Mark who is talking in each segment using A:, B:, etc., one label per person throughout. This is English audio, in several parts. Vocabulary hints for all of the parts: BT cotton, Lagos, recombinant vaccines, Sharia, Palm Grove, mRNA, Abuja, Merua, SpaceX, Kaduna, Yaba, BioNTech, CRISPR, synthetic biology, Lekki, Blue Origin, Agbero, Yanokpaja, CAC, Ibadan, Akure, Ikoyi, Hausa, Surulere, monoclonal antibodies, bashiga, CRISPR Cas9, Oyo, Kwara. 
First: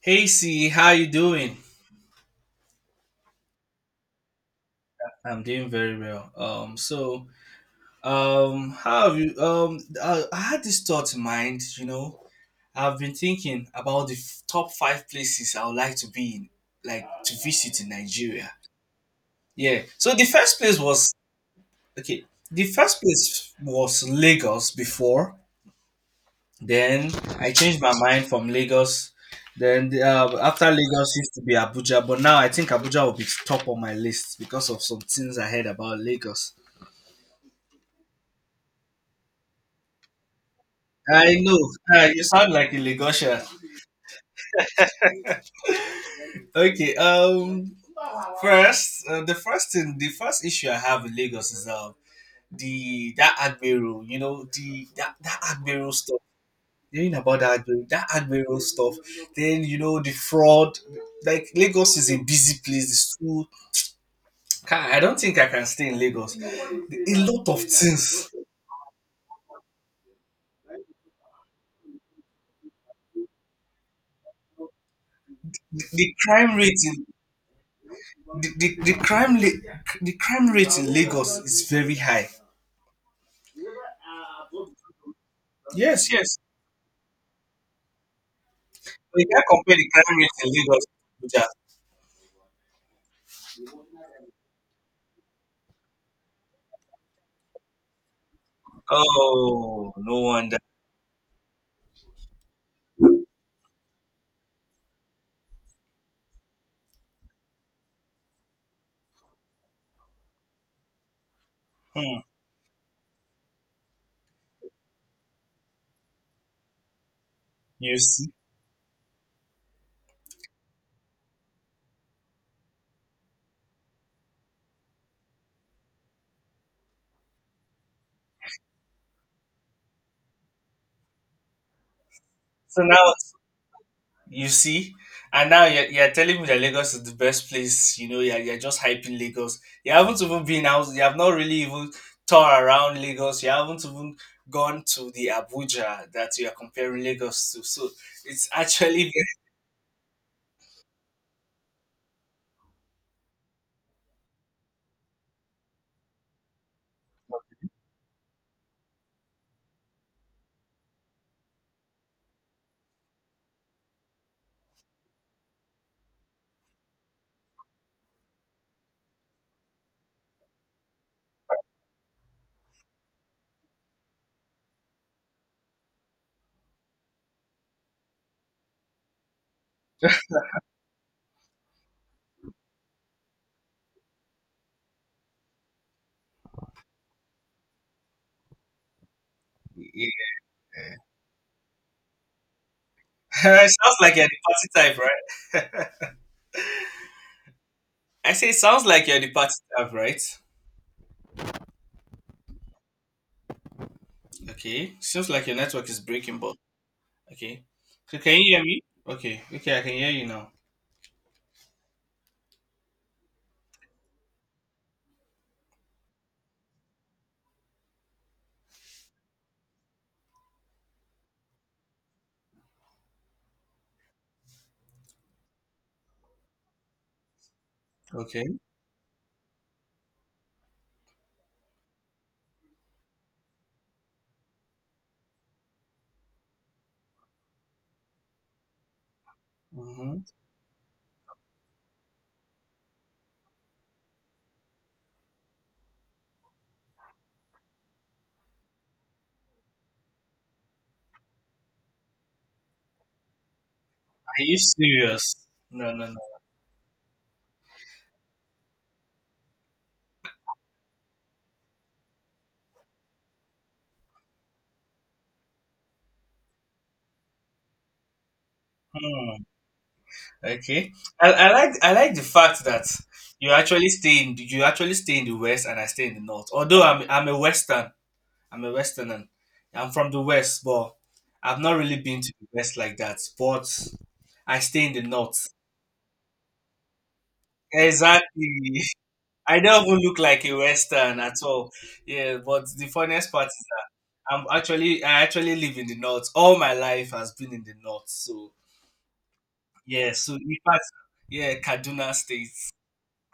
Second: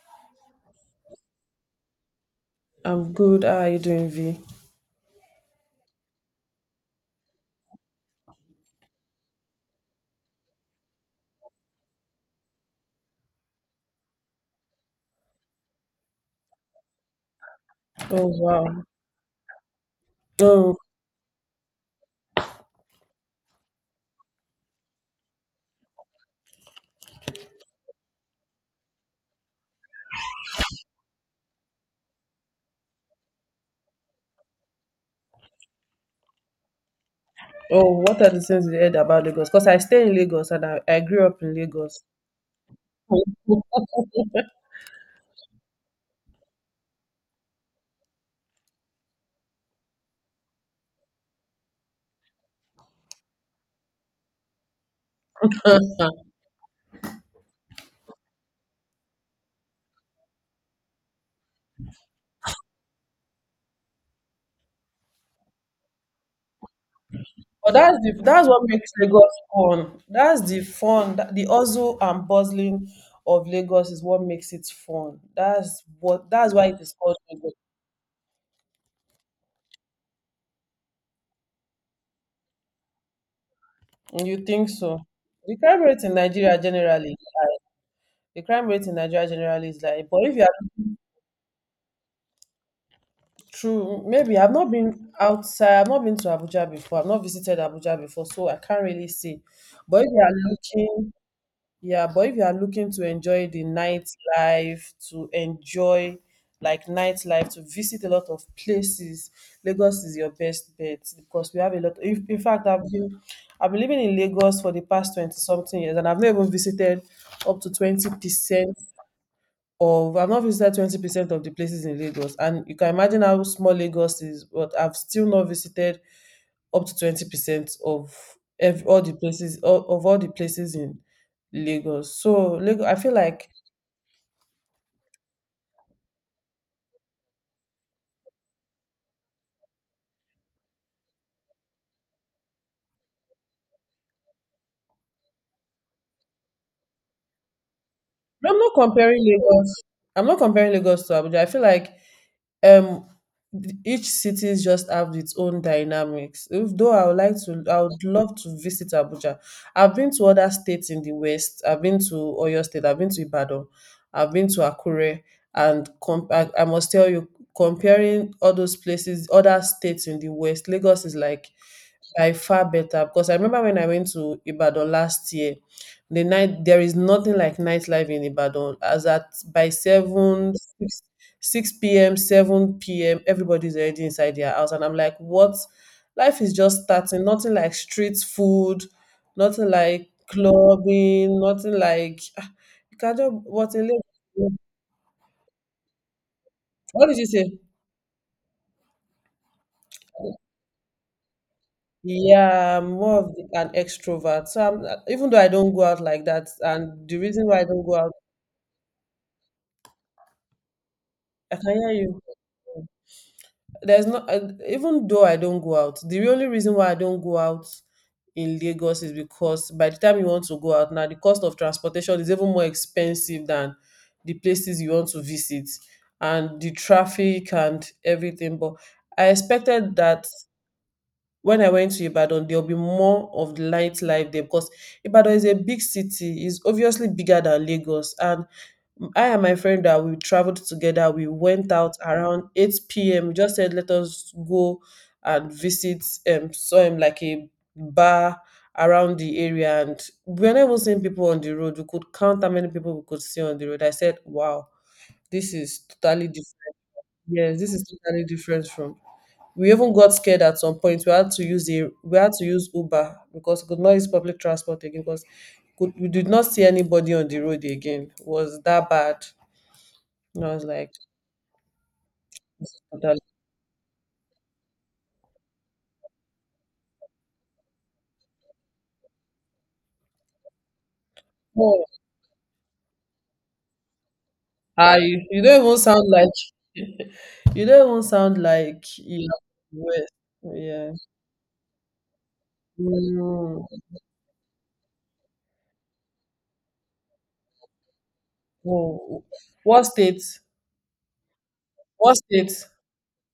A: Hey C, how you doing?
B: I'm good. How are you doing, V?
A: I'm doing very well. How have you? I had this thought in mind. I've been thinking about the top five places I would like to be in, like to visit in
B: Oh
A: Nigeria.
B: wow.
A: Yeah. So the first
B: Oh,
A: place was okay. The first place was Lagos before. Then I changed my mind from Lagos. Then after Lagos used to be Abuja, but now I think Abuja will be top on my list because of some things I heard about Lagos.
B: oh, what are the things you heard about Lagos? Because I stay in Lagos and I grew
A: I
B: up in
A: know,
B: Lagos.
A: you sound like a Lagosian.
B: But
A: Okay, um, first the first thing, the first issue I have with Lagos is the that Agbero. You know that Agbero stuff. Hearing about that Agbero stuff. Then you know the fraud. Like Lagos is a busy place. It's too I don't think I can stay in Lagos. A lot of things.
B: that's what makes Lagos fun. That's the fun. The hustle and bustling of Lagos is what makes it fun.
A: The crime
B: That's why
A: rate
B: it is
A: in
B: called Lagos.
A: the, the, the crime la- the crime rate in Lagos is very high.
B: You think so? The crime rate
A: Yes,
B: in
A: yes.
B: Nigeria generally, the crime rate in
A: We
B: Nigeria
A: can't
B: generally
A: compare
B: is
A: the
B: like,
A: crime
B: but
A: rate
B: if you are
A: in Lagos to Abuja.
B: true. Maybe I've not been outside. I've not been to Abuja before. I've not visited Abuja before, so I can't really see.
A: Oh,
B: But if
A: no
B: you are
A: wonder.
B: looking, yeah, but if you are looking to enjoy the nightlife, to enjoy like nightlife, to visit a lot of places, Lagos is your best bet because we have a lot.
A: Hmm,
B: If, in fact, I've been living in Lagos for the past 20 something years and I've not even visited up to
A: you see.
B: 20% of I've not visited 20% of the places in Lagos, and you can imagine how small Lagos is. But I've still not visited up to 20% of ev all the places of all the places in Lagos. So
A: So
B: Lagos, I feel
A: now,
B: like
A: you see, and now you're telling me that Lagos is the best place. You know, you're just hyping Lagos. You haven't even been out. You have not really even toured around Lagos. You haven't even gone to the Abuja that you are comparing Lagos to. So it's
B: I'm not
A: actually
B: comparing Lagos. I'm not comparing Lagos to Abuja. I feel like um each cities just have its own dynamics if though I would love to visit Abuja. I've been to other states in the west. I've been to Oyo state. I've been to Ibadan. I've been to Akure and I must tell you, comparing all those places, other states in the west, Lagos is like by far better because I remember when I went to Ibadan last year, the night there is nothing like nightlife in Ibadan as at by seven 6 p.m., 7 p.m., everybody's already inside their house. And I'm like, what? Life is just starting. Nothing like street food, nothing like
A: it
B: clubbing, nothing like. Ah, you can just, what a
A: sounds
B: lady.
A: like you're the party type, right?
B: What did you say?
A: I say it sounds like you're the party type, right?
B: Yeah, I'm more of an extrovert. So I'm,
A: Okay, seems
B: even though
A: like
B: I
A: your
B: don't go
A: network is
B: out like
A: breaking,
B: that,
A: but
B: and the reason why
A: okay.
B: I don't go out,
A: So can you hear me? Okay, okay, I can hear you now.
B: I can hear you. There's not even though I don't go out, the only reason why I don't go out in Lagos is because by the time you want to go out now, the cost of transportation is even more expensive than the places you want to visit and the traffic and
A: Okay.
B: everything. But I expected that when I went to Ibadan, there'll be more of the nightlife there because Ibadan is a big city. It's obviously bigger than Lagos. And I and my friend that
A: Hmm.
B: we traveled together, we went out around 8 p.m. We just said, let us go and visit some like a bar around the area. And we're not even seeing people on the road. We could count how many people we could see on the road. I said,
A: Are you
B: wow,
A: serious?
B: this is
A: No, no, no.
B: totally different. Yes, this is totally different from we even got scared at some point. We had to use Uber because we could not use public transport again because we did not see anybody on the road again. It was that bad.
A: Hmm.
B: And I was
A: Okay.
B: like,
A: I like the fact
B: this is
A: that
B: totally-
A: you actually stay in the west and I stay in the north. Although I'm a western, I'm a westerner. I'm from the west, but I've not
B: oh,
A: really been to the west like that. But I stay in
B: ah,
A: the
B: you
A: north.
B: don't even sound like you don't even sound
A: Exactly.
B: like you are
A: I
B: from the
A: don't even
B: West.
A: look like a
B: Yeah.
A: western at all. Yeah, but the funniest part is
B: Mm.
A: that I actually live in the north. All my life has been in the north. So
B: Oh. What
A: yeah,
B: state?
A: so in fact, yeah, Kaduna
B: What
A: State.
B: state?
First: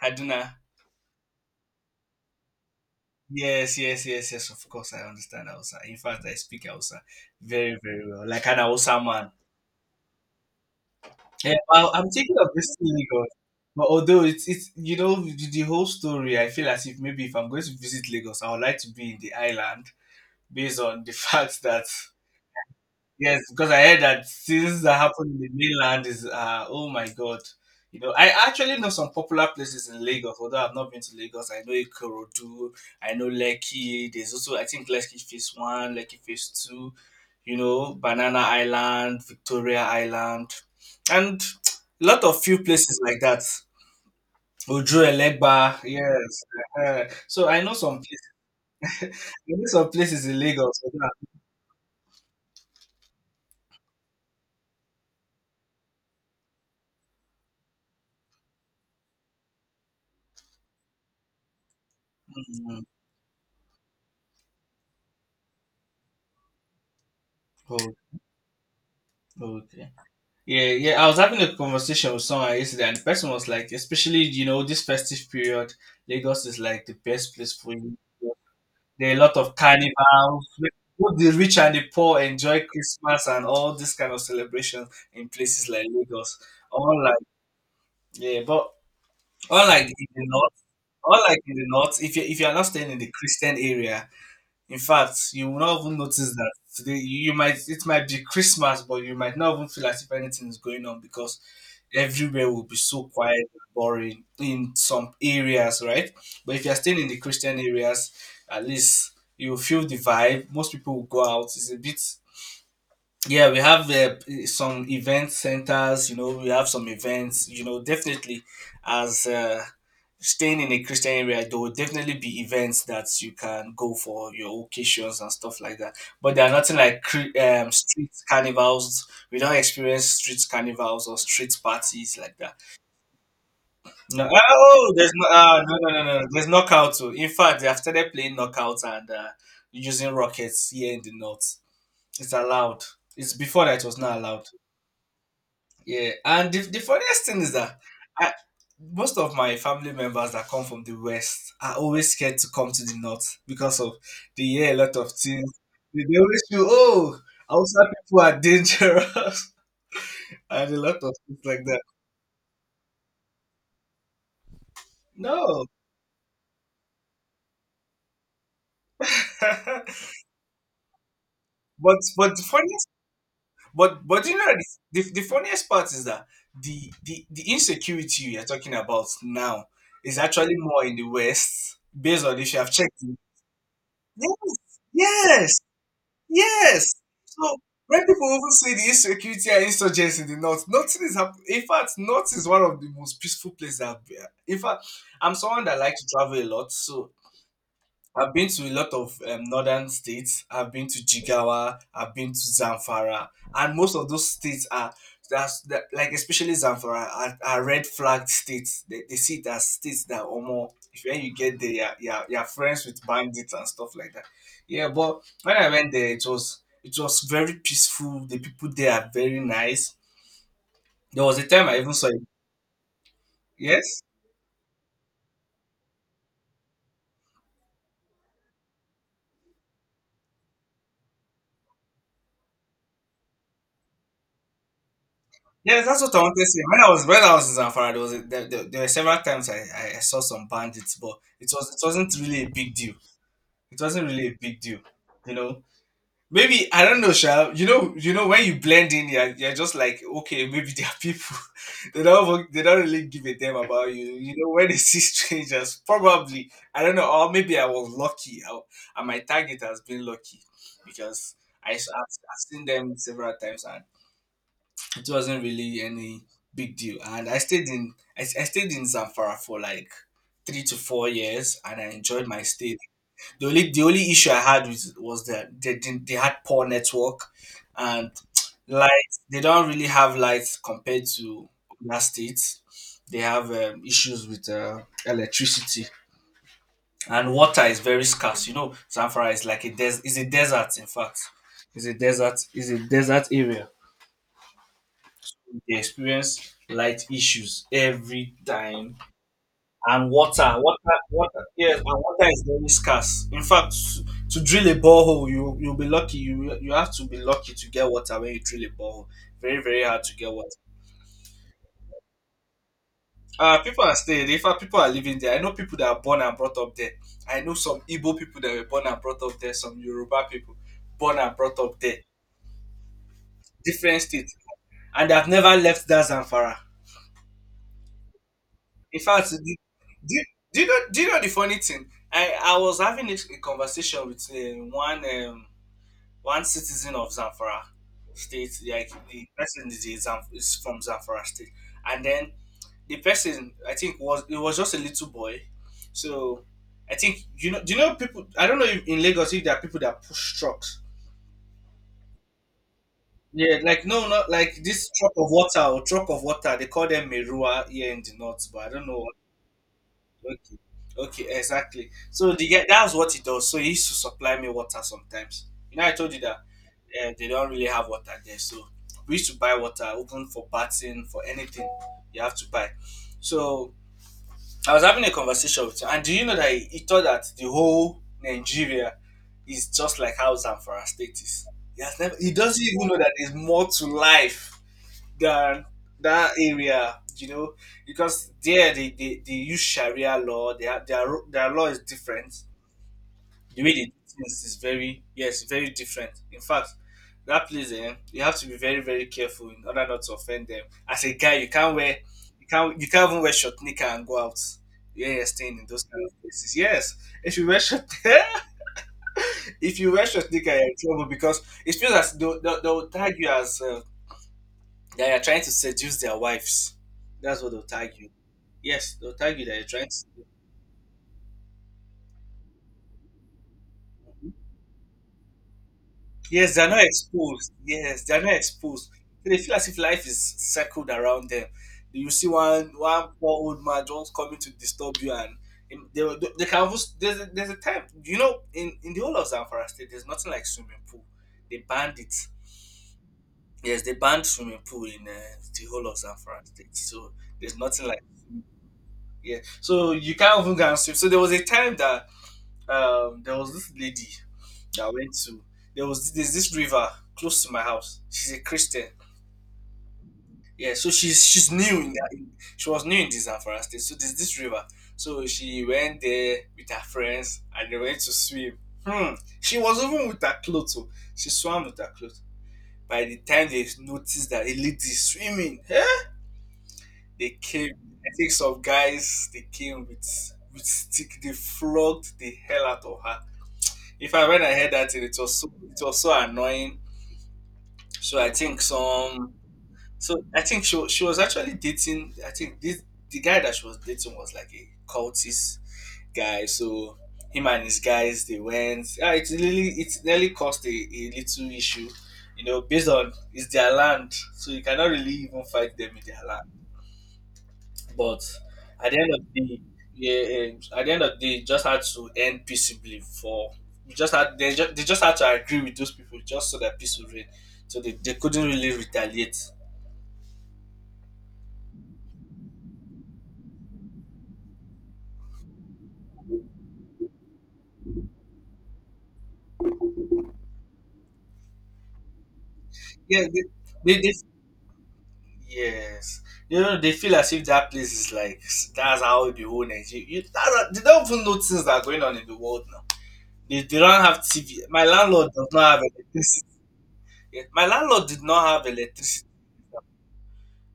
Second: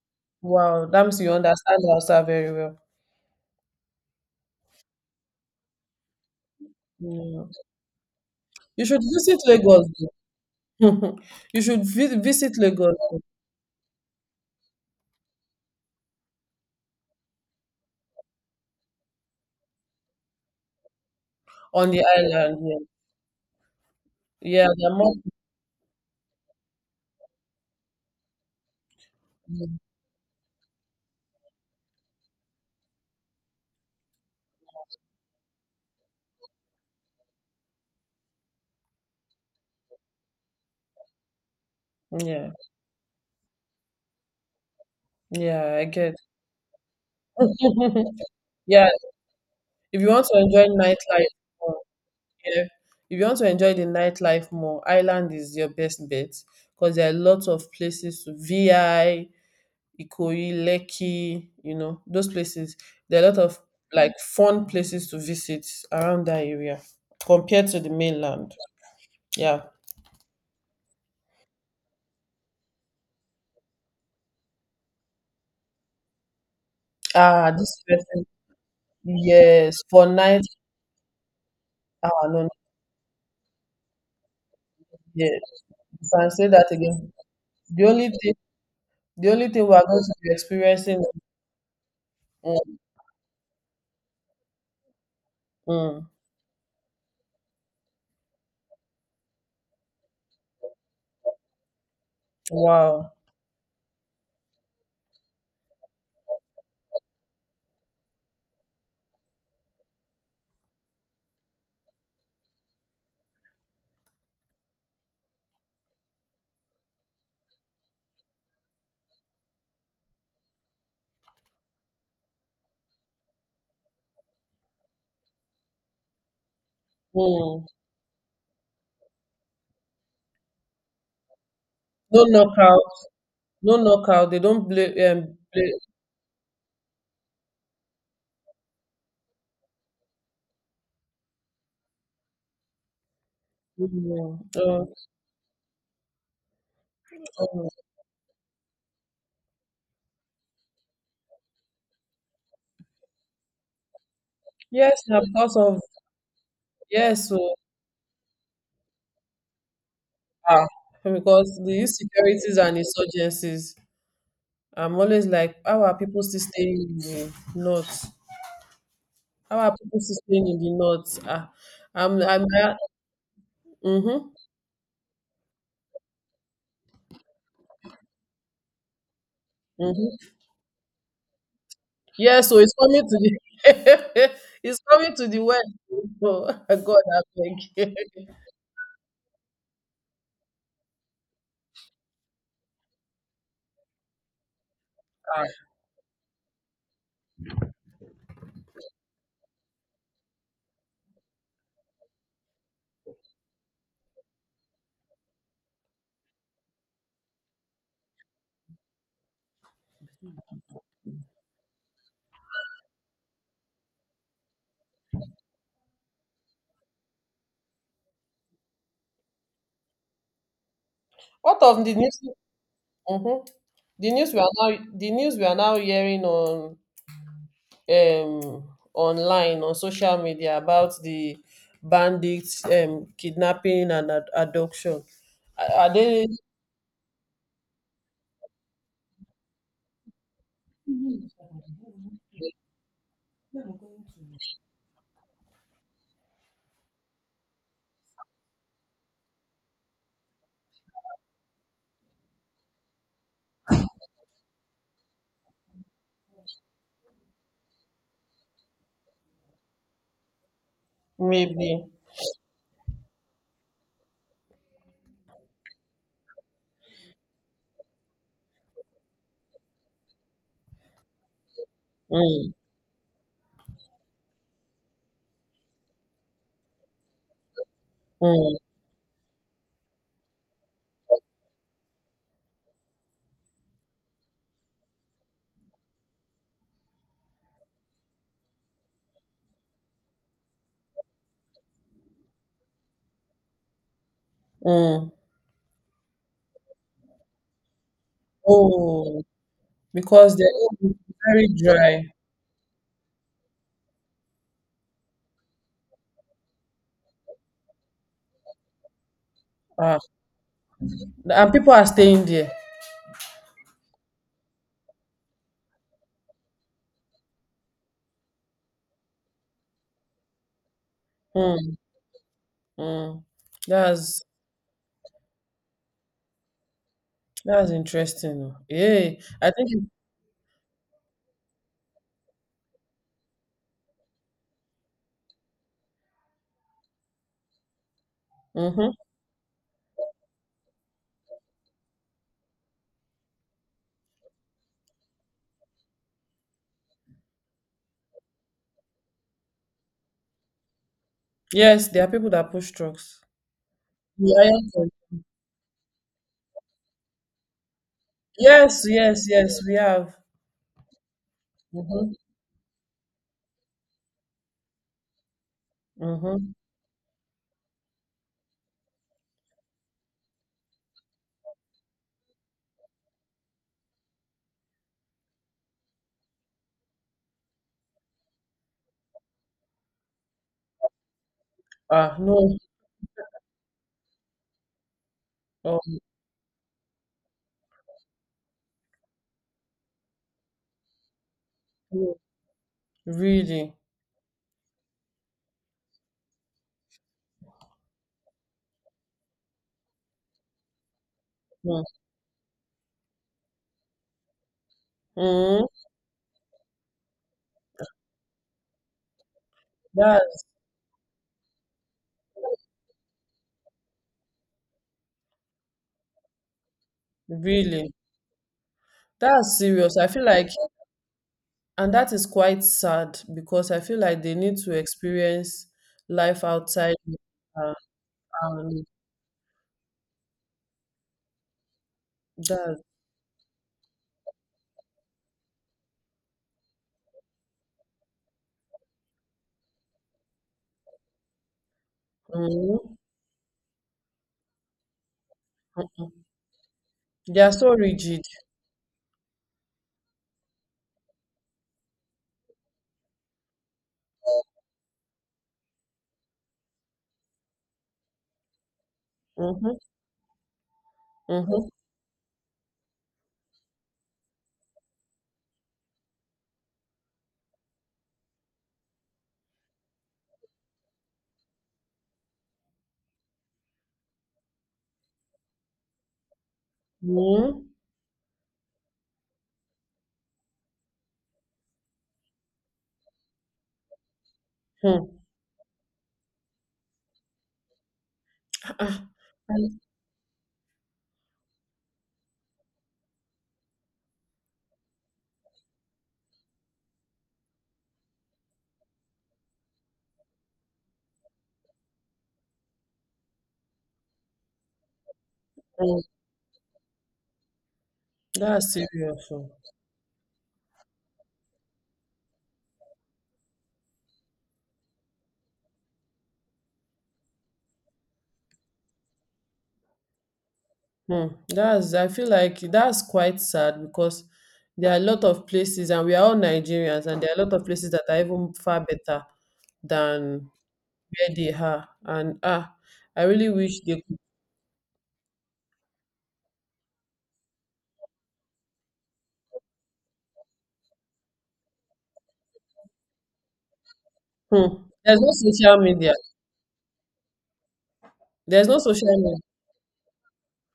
A: Kaduna.
B: Wow, that means you understand Hausa very well.
A: Yes, yes, yes, yes. Of course, I understand Hausa. In fact, I speak Hausa
B: Mm.
A: very, very well, like an
B: You
A: Hausa
B: should
A: man.
B: visit Lagos.
A: Yeah,
B: You should
A: well, I'm
B: vi
A: thinking of
B: visit
A: this thing
B: Lagos
A: Lagos, but although it's you know the whole story, I feel as if maybe if I'm going to visit Lagos, I would like to be in the island based on the fact that
B: on the island. Yeah,
A: yes, because I heard that
B: yeah,
A: things
B: there are
A: that
B: more
A: happen in the mainland is oh my god. You know, I actually know some popular
B: people.
A: places in Lagos, although I've not been to Lagos. I know Ikorodu, I know Lekki. There's also I think Lekki Phase One, Lekki Phase Two. You know, Banana Island, Victoria Island, and a lot of
B: Yeah,
A: few places like that. Ojo Elegba,
B: yeah, I get.
A: yes. Eh. Eh. So I know some places.
B: Yeah,
A: I know some
B: if you
A: places
B: want
A: in
B: to enjoy
A: Lagos.
B: nightlife more, yeah, if you want to enjoy the nightlife more, island is your best bet because there are lots of places to VI, Ikoyi, Lekki, you know, those places.
A: Mm,
B: There are a lot of like fun places to visit around that area compared to the
A: mm,
B: mainland.
A: oh,
B: Yeah.
A: okay. Yeah, yeah. I was having a conversation with someone yesterday, and the person was like, especially you know this festive period, Lagos is like the best
B: Ah,
A: place for
B: this
A: you.
B: person.
A: There are a lot of
B: Yes, for night
A: carnivals. Both the rich and the poor
B: oh no,
A: enjoy Christmas and all this kind of celebrations
B: yeah,
A: in
B: you
A: places like
B: can
A: Lagos.
B: say that again.
A: Unlike
B: The only thing,
A: yeah, but
B: the only thing we
A: unlike
B: are going
A: in
B: to
A: the
B: be
A: north,
B: experiencing.
A: unlike in the north, if you are not
B: Mm,
A: staying in the Christian area, in fact, you will not even
B: mm,
A: notice that today you might, it might be Christmas, but you might not even feel as if anything is going on because everywhere will be so
B: wow.
A: quiet and boring in some areas, right? But if you're staying in the Christian areas, at least you will feel the vibe. Most people will go out. It's a bit yeah, we have some event centers. You know we have some events, you know, definitely as staying in a Christian area, there will definitely be events that you can go for your occasions and stuff like that. But there are nothing like
B: Mm.
A: street carnivals. We don't experience street carnivals or street parties
B: No
A: like that.
B: knockout. No
A: No
B: knockout. They don't
A: oh
B: play.
A: there's no
B: Play.
A: no, no no no no, there's knockout too. In fact, they have started playing knockout and using rockets here in the north. It's allowed. It's before that, it was not
B: Mm,
A: allowed.
B: mm,
A: Yeah, and the funniest thing is that
B: mm.
A: I, most of my family members that come from the West are always scared to come to the North because of, they hear a lot
B: Yes,
A: of
B: na,
A: things.
B: because of
A: They always feel, oh,
B: yes, so
A: Hausa people are dangerous,
B: ah,
A: and a lot of things
B: because
A: like
B: the
A: that.
B: insecurities and insurgencies. I'm always like,
A: No,
B: how are people still staying in the north? How are
A: but
B: people still staying in the north? Ah,
A: but
B: I'm,
A: the
B: I'm, uh,
A: funniest, but
B: mm-hmm,
A: you know the funniest part is that the insecurity you are talking about now is
B: mm-hmm.
A: actually more in the West, based on
B: Yes,
A: if
B: so
A: you have
B: it's
A: checked
B: coming to
A: it.
B: the it's coming to the
A: Yes, yes.
B: west. Oh,
A: Yes.
B: God, I
A: So
B: beg.
A: when people often say the insecurity and insurgents in the north, nothing is happening. In fact, north is one of the most peaceful places I've been. In fact, I'm
B: Ah.
A: someone that likes to travel a lot, so I've been to a lot of northern states. I've been to Jigawa. I've been to Zamfara, and most of those states are like especially Zamfara are red flagged states. They see it as states that or more. If when you get there, you're friends with bandits and stuff like that. Yeah, but when I went there, it was very peaceful. The people there are very nice. There was a
B: What
A: time I
B: of
A: even
B: the
A: saw
B: news?
A: it.
B: Mhm.
A: Yes.
B: The news we are now hearing on um online on social media about the bandits kidnapping and abduction. Are
A: Yes,
B: are
A: that's what I
B: they
A: wanted to say. When I was in Zamfara, there was a, there were several times I saw some bandits, but it wasn't really a big deal. It wasn't really a big deal, you know. Maybe I don't know, Sha. You know when you blend in, you're just like, okay, maybe they are people. they don't they don't really give a damn about you. You know when they see strangers, probably I don't know, or maybe I was lucky. I, and my target has been lucky because
B: maybe?
A: I've seen them several times, and it wasn't really any big deal. And I stayed in I stayed in Zamfara for like 3 to 4 years, and I enjoyed my
B: Mm,
A: stay. The only issue I had was that they didn't they had poor network, and
B: mm,
A: lights, they don't really have lights compared to other states. They have issues with electricity, and water is very scarce. You know, Zamfara is like is a desert. In fact, is a desert area.
B: mm.
A: They experience light issues every time.
B: Oh,
A: And
B: because they're
A: water,
B: very
A: yes, and
B: dry.
A: water is very scarce. In fact, to drill a borehole, you'll be lucky. You have to be lucky to get water when you drill a borehole. Very very
B: Ah,
A: hard to get water.
B: and people are staying there.
A: People are staying. In fact, people are living there. I know people that are born and brought up there. I know some Igbo people that were born and brought up there. Some Yoruba people born and brought
B: Hmm.
A: up there.
B: Mm,
A: Different
B: that's
A: states, and they have never left that Zamfara.
B: that's interesting. Oh.
A: In
B: Yeah,
A: fact,
B: I think.
A: do, do you know the funny thing? I was having a conversation with one one citizen of Zamfara State.
B: Mm-hmm.
A: Like the person is, is from Zamfara State, and then the person I think was, it was just a little boy. So I think you know, do you know people? I don't know if in Lagos if there are people that push trucks.
B: Yes, there are people that push trucks.
A: Yeah, like no, not
B: The
A: like this
B: iron
A: truck of water or truck of water. They call them Merua here in the north, but I
B: yes,
A: don't know.
B: yes, yes. We have.
A: Okay. Okay, exactly.
B: Mm-hmm.
A: So the guy, that's what he does. So he used to supply me water sometimes. You know, I told you that
B: Mm-hmm.
A: they don't really have water there. So we used to buy water, open, for bathing, for anything you have to buy. So I was having a conversation with him, and do you know that he thought that the whole Nigeria is just like Hausa and Farah State is? He has never.
B: Ah,
A: He
B: no.
A: doesn't even know that there's more to life than
B: Oh,
A: that area, you know, because there they use Sharia law. Their law is
B: no.
A: different. The way
B: Really?
A: they do things is very yes, very different. In fact, that place you have to be very very careful in order not to offend them. As a guy, you can't even wear short knicker and go out. Yeah, you're staying in
B: Mm-hmm.
A: those kind of places. Yes, if you wear short if you wear short
B: That's
A: knicker, you're in trouble because it feels as though they'll tag you as that you're trying to seduce their wives. That's what they'll tag
B: really
A: you. Yes, they'll tag you that
B: that's
A: you're trying
B: serious. I feel
A: to.
B: like, and that is quite sad because I feel like they need to experience life
A: Yes, they're not
B: outside.
A: exposed.
B: Uh,
A: Yes, they're not
B: and
A: exposed. So they feel as if life is circled around them. You see one
B: that
A: one poor old man just coming to disturb you, and they can even, there's a time in the whole of Zamfara State there's nothing like swimming pool. They banned it.
B: mm-hmm.
A: Yes, they banned swimming pool in the whole of Zamfara State. So
B: They are
A: there's
B: so
A: nothing like,
B: rigid.
A: yeah. So you can't even go and swim. So there was a time that there was this lady. That I went to there was there's this river close to my house. She's a Christian,
B: Mm-hmm.
A: yeah. So
B: Mm-hmm.
A: she was new in this Zamfara State. So there's this river. So she went there with her friends and they went to swim. hmm she was even with her clothes, oh. She swam with her clothes. By the time they noticed that a lady is swimming they
B: Mm,
A: came. I think some guys, they came with stick. They flogged the hell out of her. In fact, when I heard that,
B: hmm.
A: it was so annoying. So I think
B: Ah, ah.
A: some, so I think she she was actually dating. I think this the guy that she was dating was like a cultist guy. So him and his guys, they went. Ah, it nearly caused a little issue, based on it's their land, so you cannot really even fight them
B: Mm,
A: in their land. But
B: that's
A: at the end of
B: serious.
A: the
B: Oh.
A: day, yeah, at the end of the day, it just had to end peaceably. For we just had they just had to agree with those people just so that peace would reign. So they couldn't really retaliate.
B: Hmm. That's I feel like that's quite sad because there are a lot of places and we are all Nigerians and there are a lot of places that are even far better than where they are. And ah, I
A: Yeah,
B: really wish they
A: they
B: could.
A: yes, you know they feel as if that place is like that's how the whole Nigeria. They don't even know things that are going on in the world now. They don't have TV.
B: Hmm.
A: My
B: There's
A: landlord
B: no
A: does not
B: social
A: have
B: media.
A: electricity. Yeah, my landlord did not have
B: There's no social
A: electricity.
B: media.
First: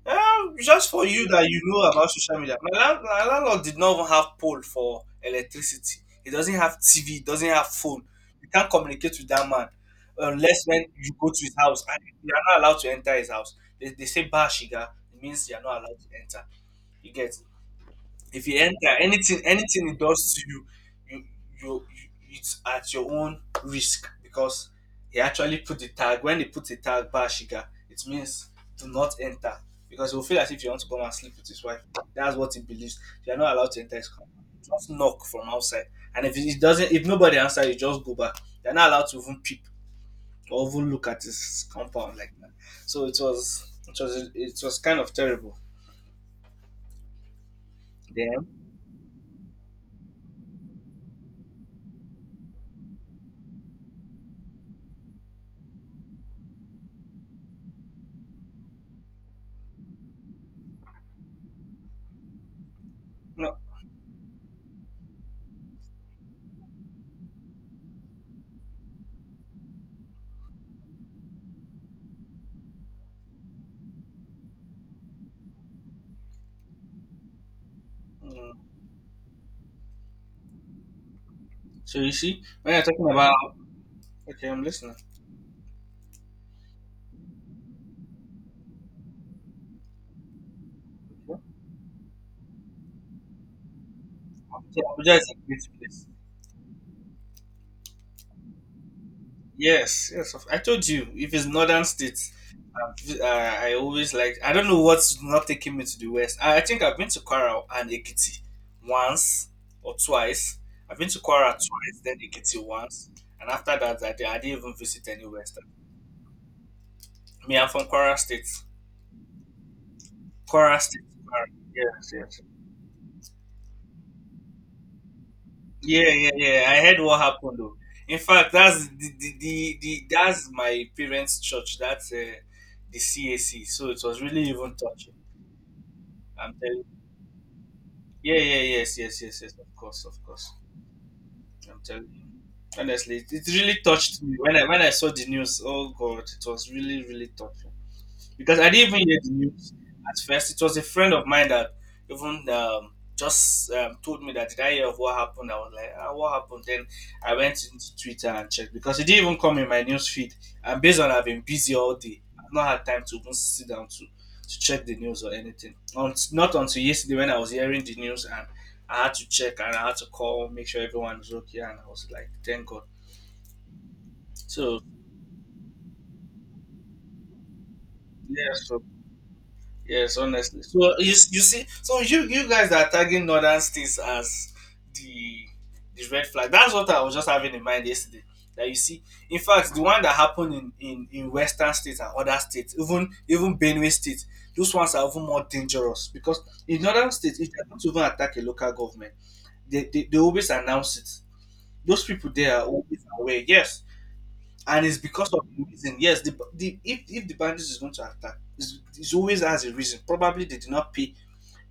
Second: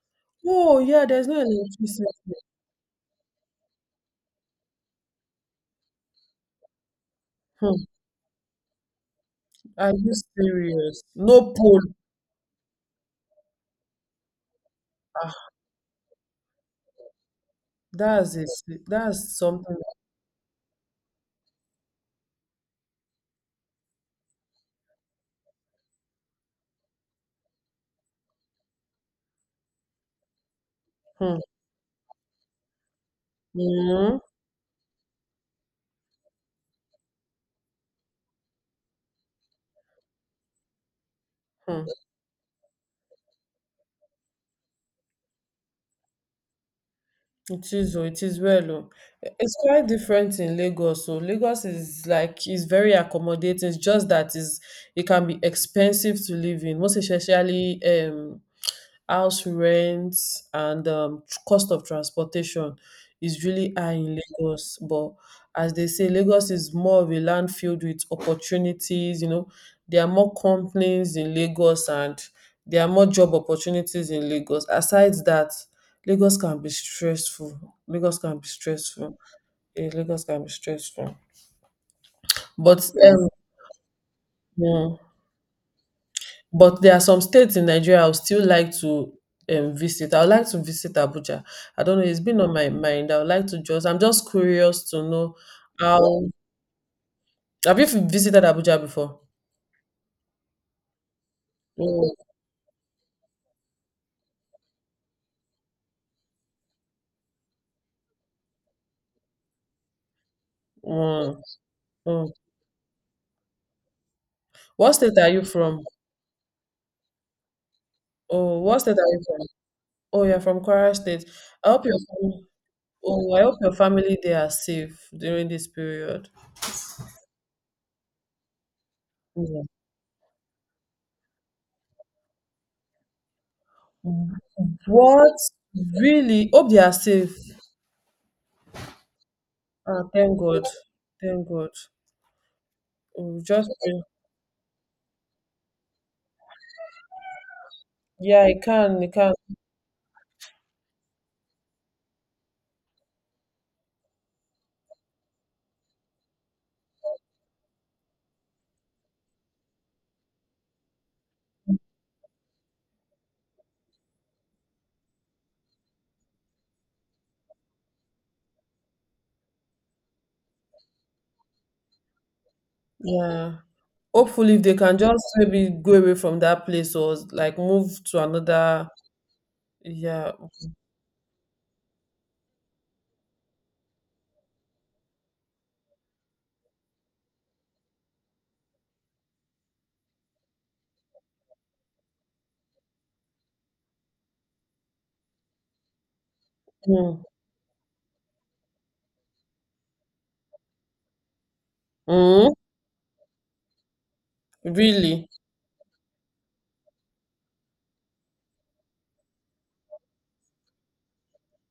B: Oh
A: Just for
B: yeah,
A: you
B: there's no
A: that you know
B: electricity.
A: about social media. My landlord did not even have pole for electricity. He doesn't have TV. He doesn't have
B: Hmm.
A: phone. You can't communicate with that man
B: Are you
A: unless when
B: serious?
A: you go to
B: No
A: his
B: poll.
A: house, and you are not allowed to enter his house. They say bashiga. It
B: Ah,
A: means you are not allowed to enter. You get,
B: that's
A: if
B: it.
A: you enter
B: That's
A: anything
B: something.
A: anything it does to you you, it's at your own risk because he actually put the tag. When they put the tag bashiga, it means do not enter, because he'll feel as if you want to come and sleep
B: Hmm.
A: with his wife. That's what he believes. You're not allowed to enter his
B: Mm,
A: compound. Just knock from outside, and if it doesn't if nobody answers, you just go back. You're not allowed to even peep or even look at his
B: hmm.
A: compound like that. So it was kind of terrible.
B: It is, oh, it is
A: Then,
B: well, oh. It's quite different in Lagos. So Lagos is like is very accommodating. It's just that is it can be expensive to live in, most especially house rents and cost of transportation is
A: no.
B: really high in Lagos. But as they say, Lagos is more of a land filled with opportunities. You know, there are more companies in Lagos and there are more job opportunities in Lagos. Aside that, Lagos can be stressful. Lagos can be
A: mm,
B: stressful. Yeah, Lagos can be stressful.
A: So you see, when you're
B: But
A: talking about. Okay, I'm
B: mm,
A: listening.
B: but there are some states in Nigeria I would still like to visit. I would like to visit
A: Abuja.
B: Abuja. I don't know. It's been on my mind. I would like to just. I'm just curious to
A: Abuja is a
B: know
A: great place.
B: how. Have you visited Abuja before?
A: Yes, yes. I told you, if it's northern
B: Mm,
A: states, I always like. I don't know what's not taking me to the west. I think I've been to Kwara and Ekiti once or twice. I've been to
B: mm,
A: Kwara twice, then
B: mm.
A: Ekiti once, and after that, I didn't even
B: What
A: visit
B: state
A: any
B: are you
A: western.
B: from?
A: Me, I'm from Kwara State.
B: Oh, what state are you from? Oh, you're from
A: Kwara
B: Kwara
A: State.
B: State.
A: Kwara.
B: I hope your
A: Yes, yes,
B: family, oh, I hope your family they are safe during this
A: yeah,
B: period.
A: yeah, yeah. I heard what happened though. In fact, that's
B: Yeah.
A: the that's my parents' church. That's the CAC. So it was really even touching.
B: What? Really?
A: I'm
B: Hope
A: telling.
B: they
A: You.
B: are safe.
A: Yeah, yeah, yes, yes, yes, yes. Of
B: Ah,
A: course, of
B: thank
A: course.
B: God. Thank God.
A: I'm telling you. Honestly, it,
B: Mm,
A: it
B: just
A: really touched me when I saw the news. Oh God, it was really really touching.
B: yeah,
A: Because
B: it
A: I didn't
B: can,
A: even
B: it
A: hear the
B: can.
A: news at first. It was a friend of mine that even just told me that did I hear of what happened. I was like, ah, what happened? Then I went into Twitter and checked because it didn't even come in my news feed. And based on I've been busy all day, I've not had time to even sit down to check the news or anything. Not until yesterday when I was hearing the news, and I had to check and I had to call, make sure everyone is okay, and I was like, thank God.
B: Yeah. Hopefully, if they
A: So
B: can just maybe go away from that place or like move to
A: yeah, so
B: another.
A: Yes,
B: Yeah.
A: honestly. So you see, so you guys are tagging northern states as the the red flag. That's what I was just having in mind yesterday. That you see, in fact, the one that happened in, western states and other states, even Benue State, those ones are even more dangerous because in northern
B: Mm.
A: states, if they don't even attack a local government, they always announce it. Those people
B: Mm.
A: there are always aware. Yes, and it's
B: Really.
A: because of the reason. Yes, the if the bandits is going to attack, it's always has a reason. Probably they did not pay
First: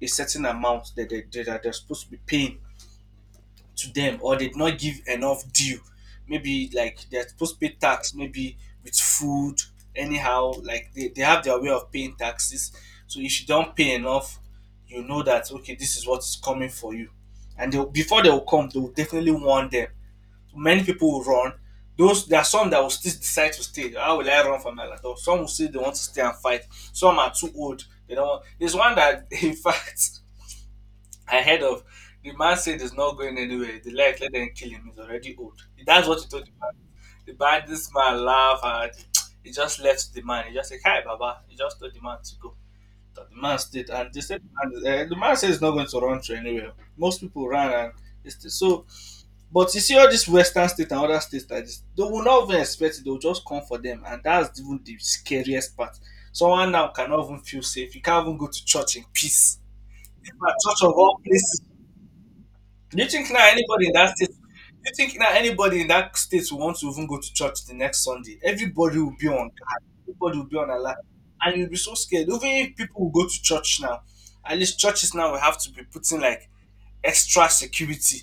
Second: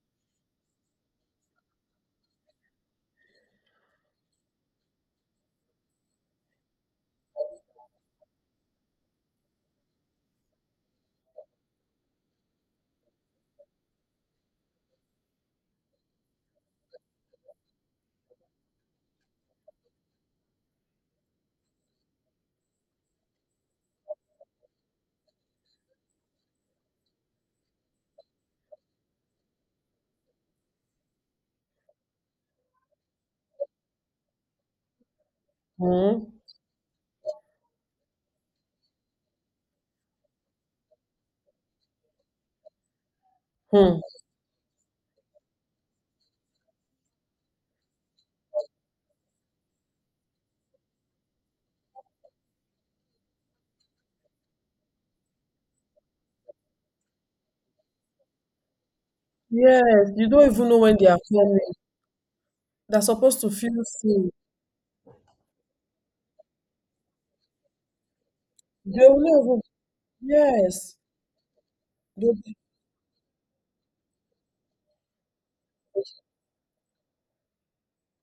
A: a certain amount that they're supposed to be paying to them, or they did not give enough due. Maybe like they're supposed to pay tax, maybe with food. Anyhow, like they have their way of paying taxes. So if you don't pay enough, you know that okay, this is what's coming for you. And they before they will come, they will definitely warn them. Many people will run. Those there are some that will still decide to stay. How will I run from my laptop? Some will say they want to stay and fight. Some are too old. They don't want. There's one that, in fact, I heard of. The man said he's not going anywhere. The life let them kill him. He's already old. That's what he
B: Mm.
A: told the man. The man, this man laugh and he just left the man. He just said, "Hi, Baba." He just told the man to go, that the man stayed
B: Mm.
A: and they said the man said he's not going to run to anywhere. Most people ran and they stayed. So, but you see all these western states and other states like this, they will not even expect it, they'll just come for them. And that's even the scariest part. Someone now cannot even feel safe. You can't even go to church in peace.
B: Yes,
A: In
B: you don't
A: fact,
B: even know
A: church of
B: when they
A: all
B: are
A: places.
B: coming.
A: Do
B: They're
A: you think
B: supposed
A: now
B: to feel
A: anybody in that state?
B: safe.
A: Do you think now anybody in that state will want to even go to church the next Sunday? Everybody
B: They
A: will
B: will
A: be on
B: not even.
A: guard. Everybody will be on alert,
B: Yes.
A: and you'll be so scared. Even
B: They-
A: if people will go to church now, at least churches now will have to be putting like extra security,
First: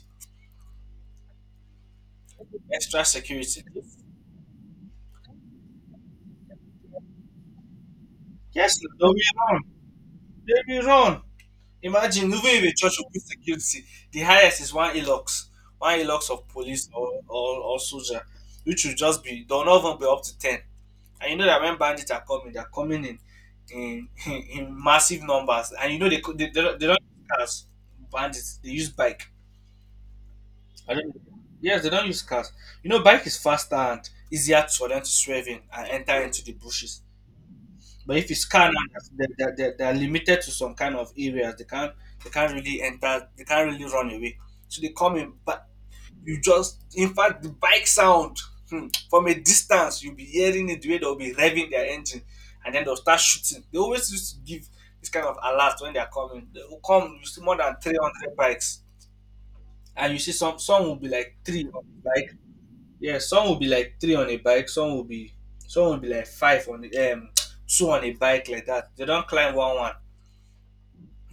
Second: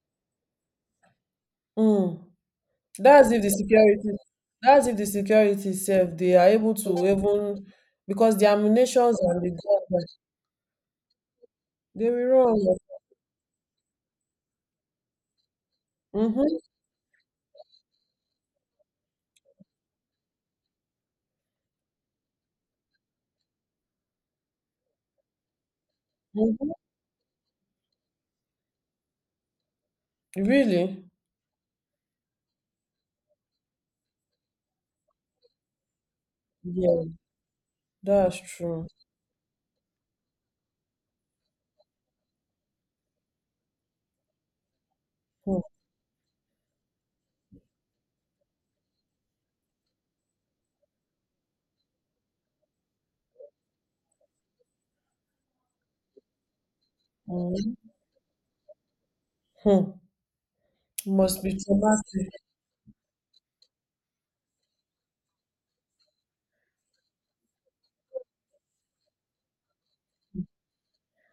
B: Mm.
A: extra
B: That's if the
A: security.
B: security. That's if the security itself they are able to even because the
A: Yes, they'll
B: ammunitions
A: be
B: and the
A: run.
B: guns
A: They'll be run.
B: they
A: Imagine
B: will
A: even
B: run.
A: if a church will put security, the highest is one elox
B: Mm-hmm.
A: of police or soldier, which will just be they'll not even be up to 10. And you know that when bandits are coming, they're coming in, in massive numbers, and you know they co-
B: Mm-hmm.
A: they don't use cars. Bandits they use bike. I
B: Really?
A: don't. Yes, they don't use cars. You know, bike is faster and easier for them to swerve in and enter into the bushes.
B: Yeah,
A: But if
B: that's
A: it's car, now,
B: true.
A: they're limited to some kind of areas. They can't really enter. They can't really run away. So they come in.
B: Hmm.
A: But you just in fact the bike sound from a distance you'll be hearing it the way they'll be revving their engine. And then they'll start shooting. They always used to give this kind of alert when they're coming. They will come. You see more than
B: Mhm.
A: 300 bikes.
B: Hmm.
A: And you see some will be like
B: Must be
A: three on a
B: traumatic.
A: bike. Yeah, some will be like three on a bike. Some will be like five on the two on a bike like that. They don't climb one one.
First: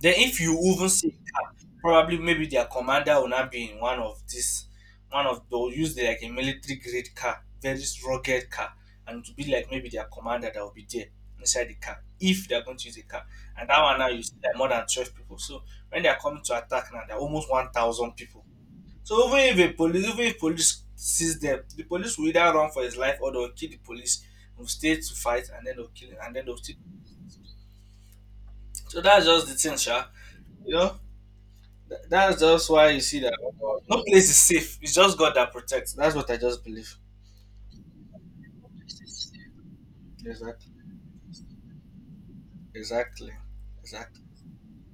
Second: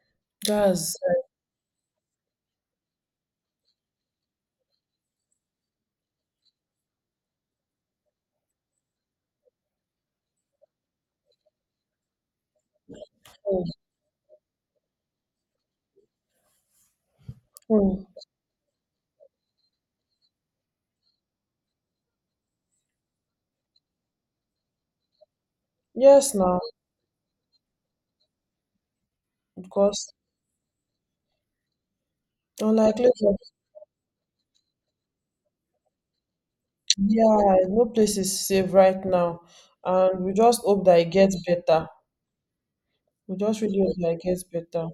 A: Then if you even
B: That's
A: see
B: sad.
A: car, probably maybe their commander will not be in one of this. One of They'll use the, like a military grade car, very rugged car, and to be like maybe their commander that will be there inside the car if they're going to use a car. And
B: Hmm.
A: that one now you see like more than 12 people. So when they are coming to attack now, they are almost one
B: Hmm.
A: thousand people. So even if police sees them, the police will either run for his life, or they'll kill the police, will stay to fight and then they'll kill him and
B: Yes,
A: then they'll
B: now
A: still. So that's just the thing, sha.
B: because
A: You know? That's just why you
B: unlikely,
A: see that. Oh, No place is safe. It's just God that protects. That's what I just believe.
B: yeah, no place is safe right now, and we just
A: Exactly.
B: hope that it gets better.
A: Exactly.
B: We just really hope that it
A: Exactly.
B: gets better.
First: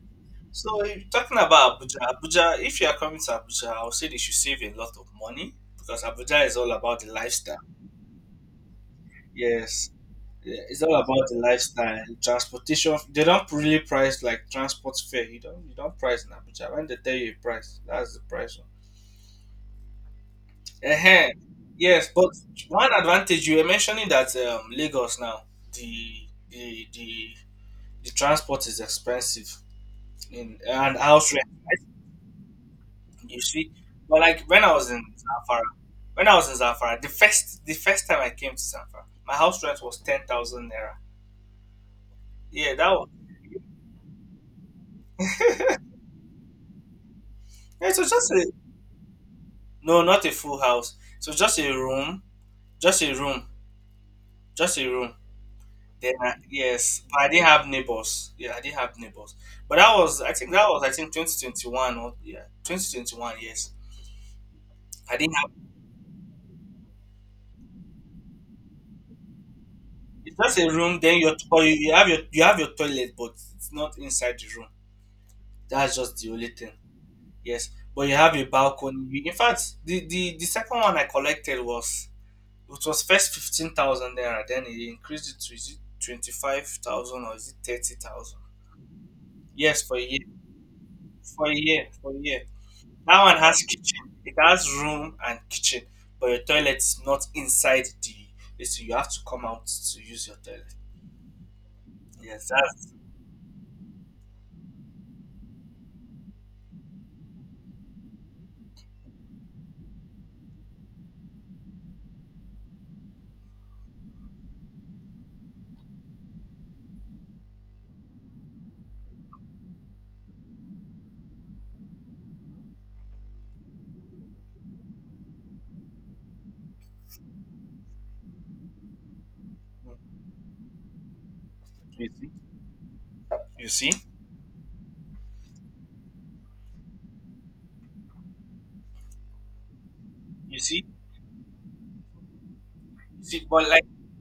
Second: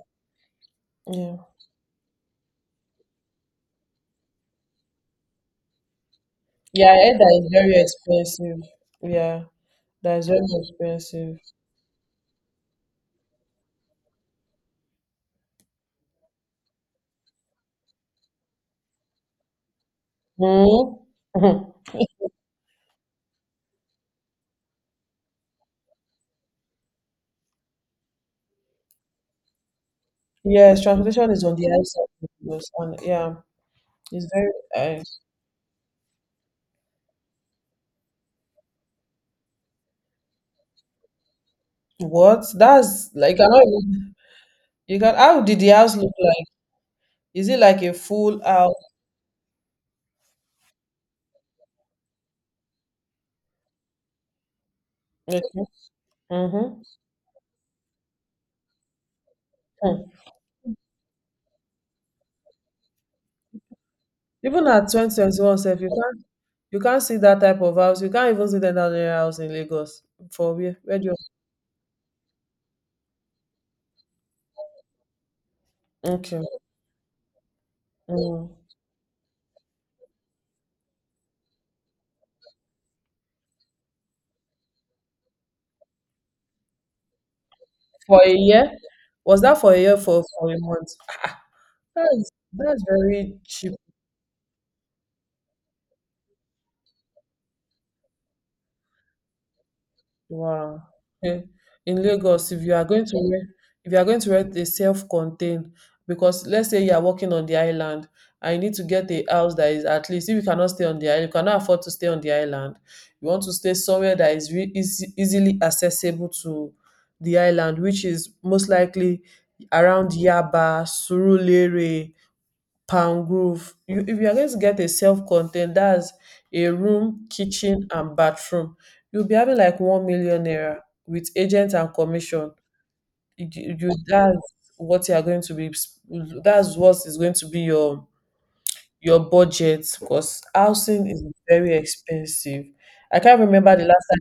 A: So if you're
B: Yeah,
A: talking about Abuja, if you are coming to Abuja, I would say they should save a lot of money because Abuja is all
B: yeah, I
A: about the
B: heard that is
A: lifestyle.
B: very expensive. Yeah,
A: Yes.
B: that is very
A: Yeah, it's all about the
B: expensive.
A: lifestyle, transportation. They don't really price like transport fare. You don't. You don't price in Abuja. When they tell you a price, that's the price. uh
B: Hmm.
A: Yes, but one advantage you were mentioning that Lagos now, the the the the transport is expensive in,
B: Yes,
A: and
B: transportation
A: house
B: is
A: rent,
B: on the high
A: right?
B: side, of course, and yeah,
A: You see, but
B: it's
A: like when I was in
B: very.
A: Zamfara, the first time I came to Zamfara, my house rent was 10,000 naira.
B: What?
A: Yeah, that was.
B: That's like I don't even- you can how did the house look like? Is it like
A: Yeah,
B: a
A: so just
B: full
A: a.
B: house?
A: No, not a full house. So just a room, just a room, just a room.
B: Okay.
A: Then I,
B: Mm-hmm.
A: yes, but I did have neighbors. Yeah, I did have neighbors. But that was, I think, 2021, or yeah, 2021. Yes,
B: Even at
A: I didn't have.
B: 2021 self, you can't see that type of house. You can't even see that type of house in Lagos.
A: It's
B: For
A: just a
B: where?
A: room.
B: Where do you
A: Then your you have your toilet, but it's not inside the room. That's just the
B: okay.
A: only thing. Yes, but you have a
B: Mm.
A: balcony. In fact, the second one I collected was, it was first 15,000 there. Then it increased it to, is it 25,000 or is it thirty
B: For a
A: thousand?
B: year? Was that for a
A: Yes, for
B: year
A: a year.
B: for a month?
A: For a year. For a year.
B: That's
A: That
B: very
A: one has
B: cheap.
A: kitchen. It has room and kitchen, but your toilet is not inside the. It's, you have to come out to use your toilet.
B: Wow. Eh, in
A: Yes,
B: Lagos, if you are
A: that's.
B: going to rent, if you are going to rent a self-contained, because let's say you are working on the island and you need to get a house that is at least if you cannot stay on the island, you cannot afford to stay on the island. You want to stay somewhere that is easily accessible to the island, which is most likely around Yaba, Surulere, Palm Grove. You If you are going to get a self-contained, that's a room, kitchen, and bathroom, you'll be having like 1 million naira with agent and
A: you see,
B: commission.
A: you see,
B: That's what you are going to be That's what is going to be your budget, because
A: you see,
B: housing is very expensive. i
A: You
B: can't
A: see. But
B: remember the
A: like,
B: last time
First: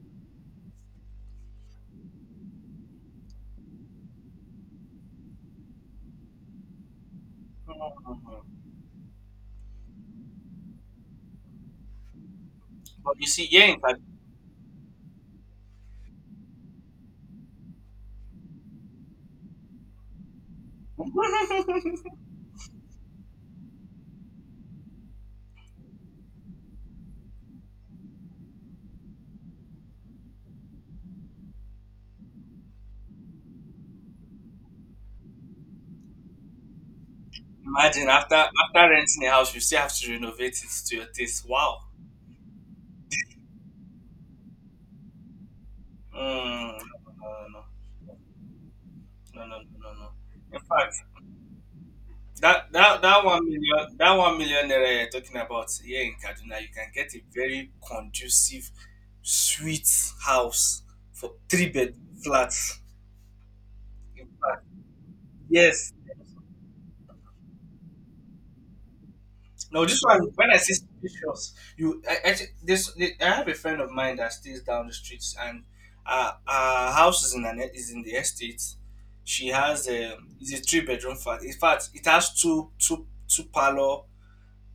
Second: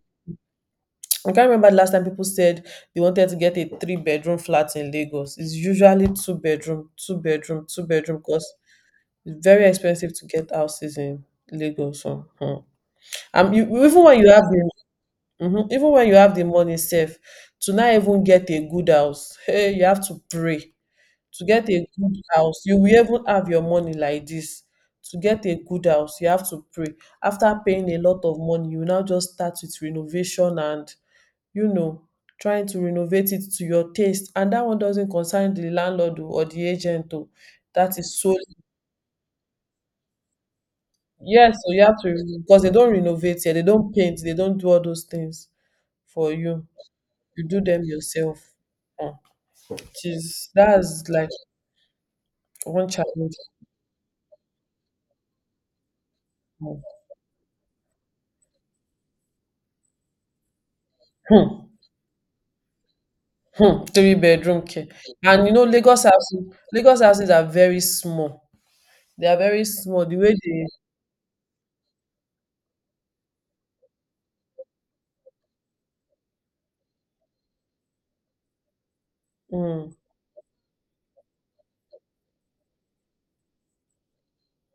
B: I can't remember the last time people said they wanted to get a three-bedroom flat in Lagos. It's usually two bedroom, two bedroom, two bedroom, because
A: mm,
B: it's very expensive to get houses in Lagos. Oh. Hmm.
A: but you see,
B: And you,
A: yeah. In fact,
B: even when you have the Mhm. Even when you have the money safe to not even get a good house, hey, you have to pray. To get a good house, you will even have your money like this. To get a good house, you have to pray. After paying a lot of money, you now just start with renovation and you know trying to renovate it to your taste. And that one doesn't concern the landlord, oh, or the agent. Oh. That
A: imagine
B: is so
A: after renting a house, you still have to renovate it to your taste.
B: Yes, so
A: Wow.
B: you have to, because they don't renovate here, they don't paint, they don't do all those things for you.
A: Mm, no, no,
B: You do
A: no,
B: them yourself. Mm.
A: no, no, no, no.
B: Which
A: No.
B: is
A: In fact,
B: That's like one
A: That
B: challenge.
A: 1 million, that 1 million naira you're talking about, here in Kaduna you
B: Mm.
A: can get a very conducive, sweet house for
B: Hmm.
A: three bed flats.
B: Hmm. Three
A: In
B: bedroom
A: fact,
B: care. And you know,
A: yes.
B: Lagos houses are very small. They are very
A: No, this
B: small. The
A: one
B: way
A: when I
B: they
A: see pictures, you. I thi- this I have a friend of mine that stays down the streets, and our house is in an, is in the estate. She has
B: Mm.
A: a it's a three-bedroom flat. In fact, it has two parlor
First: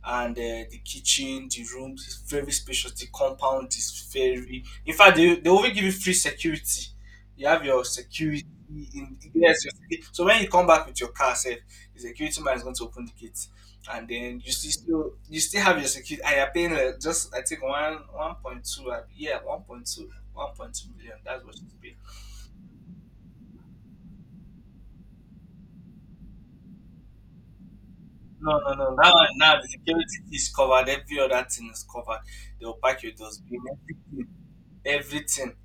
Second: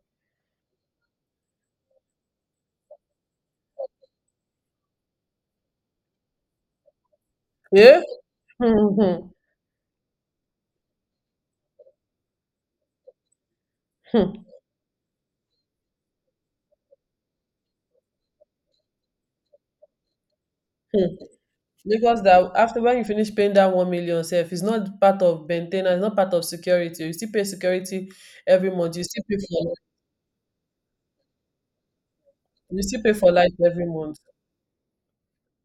A: and the kitchen, the room is very spacious. The compound is very. In fact, they even give you free security. You have your
B: Yeah.
A: security
B: Hmm.
A: in,
B: Hmm.
A: yes. Your security. So when you come back with your car, safe, the security man is going to open the gate, and then
B: Hmm.
A: you still still you still have your security. And you're paying just, I think, 1.2. Yeah, 1.2. 1.2 million,
B: Hmm.
A: that's what you pay.
B: Lagos, that after when you finish paying that 1 million self, it's not part of maintenance, it's not part of security. You still pay security
A: No,
B: every
A: no, no.
B: month,
A: Now, the security is covered. Every other thing is covered. They'll
B: you still
A: pack your
B: pay for light
A: dustbin,
B: every month.
A: everything, everything.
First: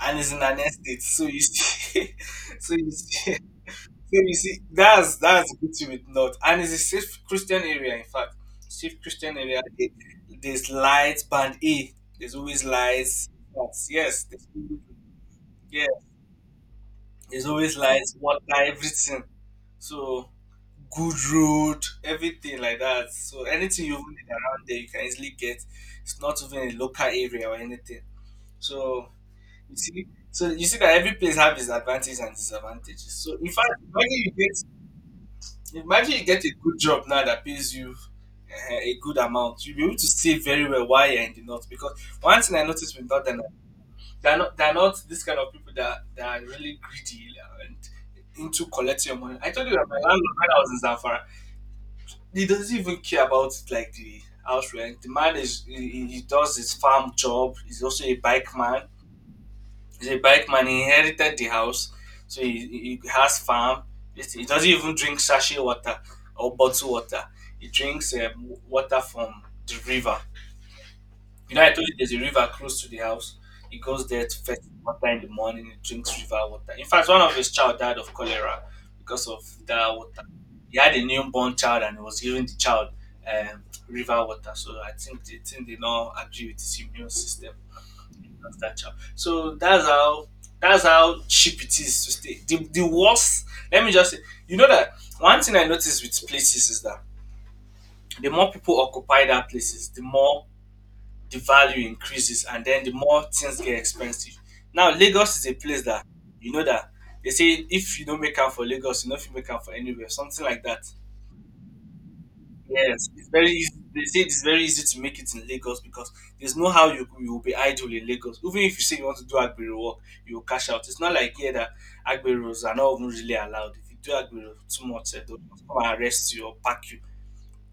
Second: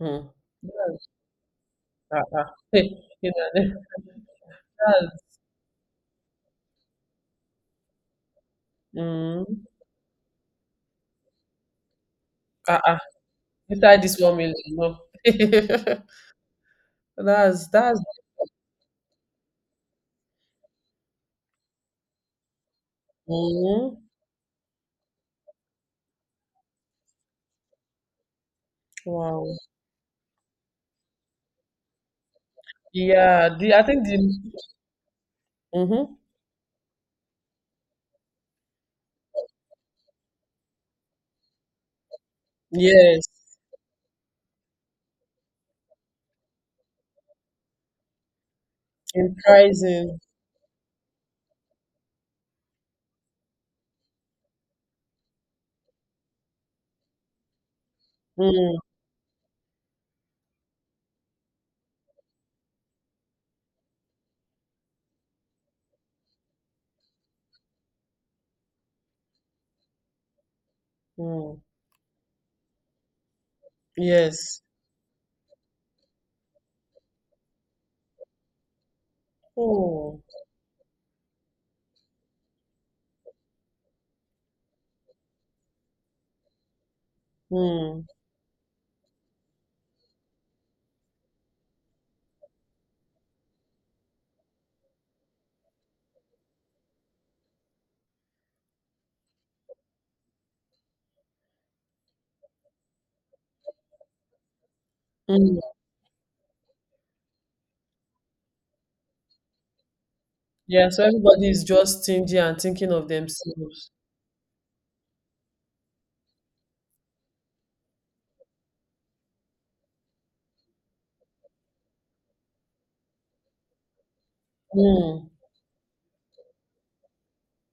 A: And it's in an estate.
B: That's,
A: So you see,
B: uh-uh.
A: so you
B: Hey, you
A: see,
B: know,
A: so you see, that's
B: that's,
A: that's good to with not, and it's a safe Christian area. In fact, safe Christian
B: mm,
A: area. There's lights, band A. There's always
B: uh-uh.
A: lights. Yes,
B: Inside this
A: yes,
B: one
A: there's,
B: million, no.
A: yeah, there's
B: That's,
A: always
B: that's,
A: lights, water, everything. So good road, everything like that. So anything you
B: mm,
A: need around there, you can easily get. It's not even a local area or anything. So,
B: wow.
A: you see. So you see that every place have its advantages and disadvantages. So in
B: Yeah.
A: fact,
B: the, I think the,
A: imagine
B: Mm-hmm.
A: you get a good job now that pays you a good amount. You'll be able to save very well while you're in the north. Because one thing I noticed with
B: Yes,
A: northern, they're not this kind of people that are really greedy and into collecting your
B: in
A: money. I told you that my
B: pricing.
A: landlord when I was in Zamfara, he doesn't even care about like the house rent. The man is. He does his farm job. He's also a bike
B: Mm.
A: man. He's a bike man. He inherited the house, so he has farm. He doesn't even drink sachet water or bottled water. He drinks water from the river. You
B: Mm.
A: know, I told you there's a river close to the house. He goes there to fetch
B: Yes.
A: water in the morning. He drinks river water. In fact, one of his child died of cholera because of that water.
B: Oh.
A: He had a newborn child and he was giving the child um, river water. So I think they now agree with his immune system.
B: Mm.
A: That's that chap. So that's how, cheap it is to stay. The worst, let me just say, you know that one thing I noticed with places is that the more people occupy that places, the more the value increases and then the more things get expensive. Now Lagos is a
B: Mm.
A: place that, you know, that they say if you don't make up for Lagos, you know, if you make up for anywhere, something like that.
B: Yeah, so everybody is just stingy and thinking of
A: Yes, it's very easy.
B: themselves.
A: They say it's very easy to make it in Lagos because there's no how you will be idle in Lagos. Even if you say you want to do Agbero work, you will cash out. It's not like here that Agberos are not even really allowed. If you do Agbero too much,
B: Mm.
A: they'll come and arrest you or pack you.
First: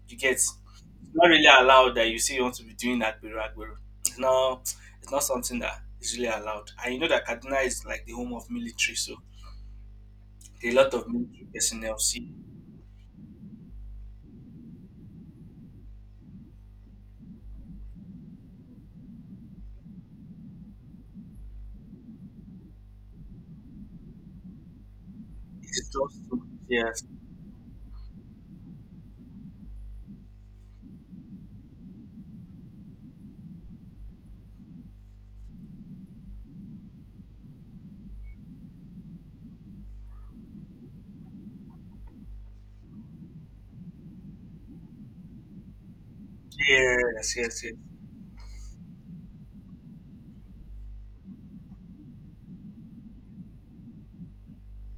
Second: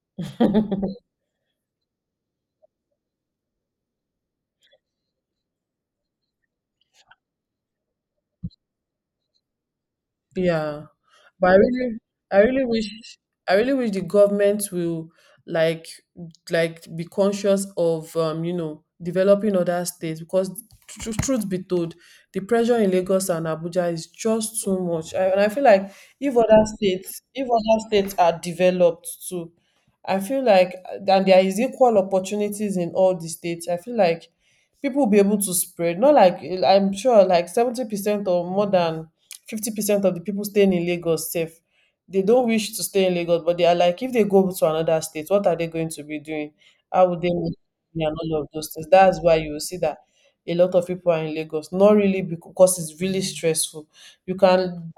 A: You get, it's not really allowed that you say you want to be doing Agbero Agbero. It's not it's not something that is really allowed. And you know that Kaduna is like the home of military, so there are a
B: Yeah,
A: lot of military
B: but
A: personnel. See,
B: I really wish, I really wish the government will, like, like be conscious of, developing other states, because truth be told, the pressure in Lagos and Abuja is just too much. And I feel
A: it's
B: like
A: just.
B: if other
A: Yes,
B: states, if other states are developed too, I feel like, and there is equal opportunities in all the states, I feel like people will be able to spread. Not like, I'm sure like 70% or more than 50% of the people staying in Lagos safe, they don't wish to stay in Lagos, but they are like, if they go to another state, what are they going to be doing? How would they
A: yes,
B: make
A: yes, yes.
B: money and all of those things? That's why you will see that a lot of people are in Lagos, not really because it's really stressful. You can